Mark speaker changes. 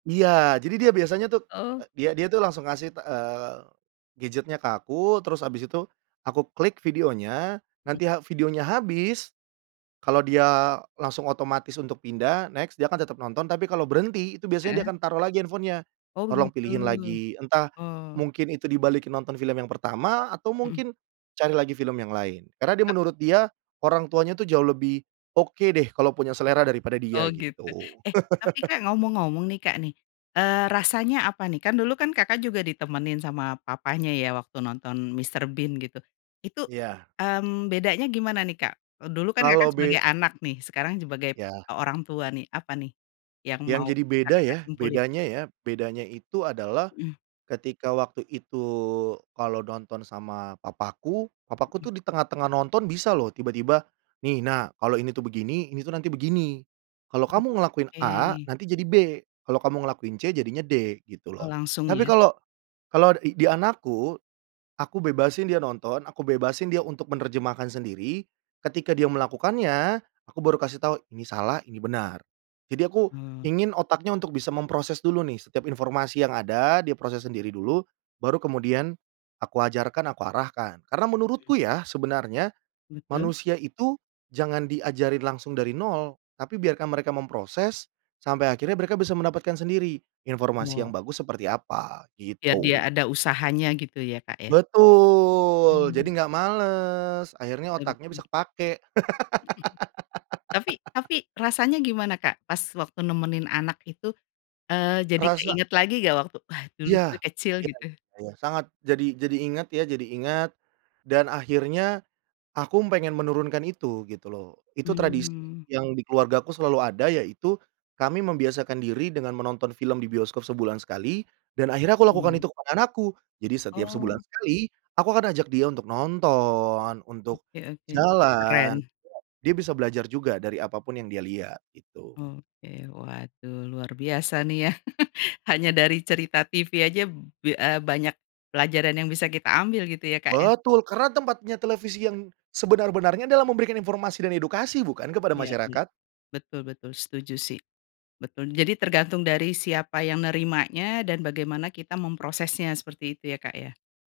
Speaker 1: Iya, jadi dia biasanya tuh,
Speaker 2: Oh.
Speaker 1: e dia dia tuh langsung ngasih, eee, gadget-nya ke aku, terus
Speaker 2: Mhm.
Speaker 1: habis itu, aku klik videonya,
Speaker 2: Mhm.
Speaker 1: nanti ha videonya habis, kalau dia langsung otomatis untuk pindah next dia akan tetap nonton tapi kalau berhenti, itu biasanya dia
Speaker 2: Heeh.
Speaker 1: akan taruh lagi handphone-nya,
Speaker 2: Oh
Speaker 1: "tolong
Speaker 2: begitu,
Speaker 1: pilihin lagi" entah
Speaker 2: oh.
Speaker 1: mungkin itu dibalikin nonton film yang pertama, atau
Speaker 2: Mhm.
Speaker 1: mungkin cari lagi film yang lain. Karena dia
Speaker 2: E
Speaker 1: menurut dia, orang tuanya tuh jauh lebih oke deh, kalau punya selera daripada dia
Speaker 2: Oh gitu,
Speaker 1: gitu.
Speaker 2: eh tapi Kak ngomong-ngomong nih Kak nih, eee, rasanya apa nih, kan dulu kan Kakak juga ditemenin sama papanya ya waktu nonton Mr. Bean gitu, itu,
Speaker 1: Iya.
Speaker 2: mmm, bedanya gimana nih Kak, dulu kan Kakak
Speaker 1: Kalo
Speaker 2: sebagai
Speaker 1: be
Speaker 2: anak nih, sekarang sebagai,
Speaker 1: Ya.
Speaker 2: e orangtua nih, apa nih yang mau
Speaker 1: Yang jadi
Speaker 2: bisa
Speaker 1: beda
Speaker 2: Kakak
Speaker 1: ya,
Speaker 2: simpulin?
Speaker 1: bedanya ya, bedanya itu adalah,
Speaker 2: Heeh.
Speaker 1: ketika waktu itu kalau nonton sama papaku, papaku
Speaker 2: Heeh.
Speaker 1: tuh di tengah-tengah nonton bisa loh tiba-tiba, "nih nak kalau ini tuh begini, ini tuh nanti begini. Kalau kamu ngelakuin A
Speaker 2: Oke.
Speaker 1: nanti jadi B, kalau kamu ngelakuin C jadinya D" gitu
Speaker 2: Oh
Speaker 1: loh.
Speaker 2: langsung
Speaker 1: Tapi
Speaker 2: ya.
Speaker 1: kalau kalau di di anakku, aku bebasin dia nonton, aku bebasin dia untuk menerjemahkan sendiri, ketika dia melakukannya aku baru kasih tahu ini salah, ini benar. Jadi aku,
Speaker 2: Oh.
Speaker 1: ingin otaknya untuk bisa memproses dulu nih setiap informasi yang ada diproses sendiri dulu, baru kemudian, aku ajarkan, aku arahkan. Karena
Speaker 2: Mhm.
Speaker 1: menurutku ya, sebenarnya,
Speaker 2: Betul.
Speaker 1: manusia itu jangan diajarin langsung dari 0 tapi biarkan mereka memproses, sampai akhirnya mereka bisa mendapatkan sendiri, informasi yang
Speaker 2: Oh.
Speaker 1: bagus seperti apa,
Speaker 2: Biar dia
Speaker 1: gitu.
Speaker 2: ada usahanya gitu ya Kak ya.
Speaker 1: Betul, jadi
Speaker 2: Mmm.
Speaker 1: enggak males, akhirnya otaknya
Speaker 2: Mhm.
Speaker 1: bisa kepakai.
Speaker 2: Heeh. Tapi tapi rasanya gimana Kak, pas waktu nemenin anak itu, eee, jadi
Speaker 1: Rasa
Speaker 2: keinget lagi nggak waktu, wah dulu
Speaker 1: Iya,
Speaker 2: gue kecil
Speaker 1: iya
Speaker 2: gitu?
Speaker 1: iya iya sangat jadi jadi ingat ya, jadi ingat, dan akhirnya, aku pengen menurunkan itu, gitu loh. Itu tradisi
Speaker 2: Mmm.
Speaker 1: yang di keluargaku selalu ada yaitu, kami membiasakan diri dengan menonton film di bioskop sebulan sekali, dan akhirnya aku lakukan
Speaker 2: Mmm.
Speaker 1: itu ke anak aku jadi setiap sebulan
Speaker 2: Oh.
Speaker 1: sekali, aku akan ajak dia untuk nonton untuk
Speaker 2: Oke oke
Speaker 1: jalan
Speaker 2: keren.
Speaker 1: dia bisa belajar juga dari apapun yang dia lihat, itu.
Speaker 2: Oke, waduh, luar biasa nih ya, hanya dari cerita TV aja be e banyak pelajaran yang bisa kita ambil gitu ya Kak ya.
Speaker 1: Betul, karena tempatnya televisi yang sebenar-benarnya adalah memberikan informasi dan edukasi bukan kepada
Speaker 2: Ya ya,
Speaker 1: masyarakat?
Speaker 2: betul betul, setuju sih, betul. Jadi tergantung dari siapa yang nerimanya, dan bagaimana kita memprosesnya seperti itu ya Kak ya?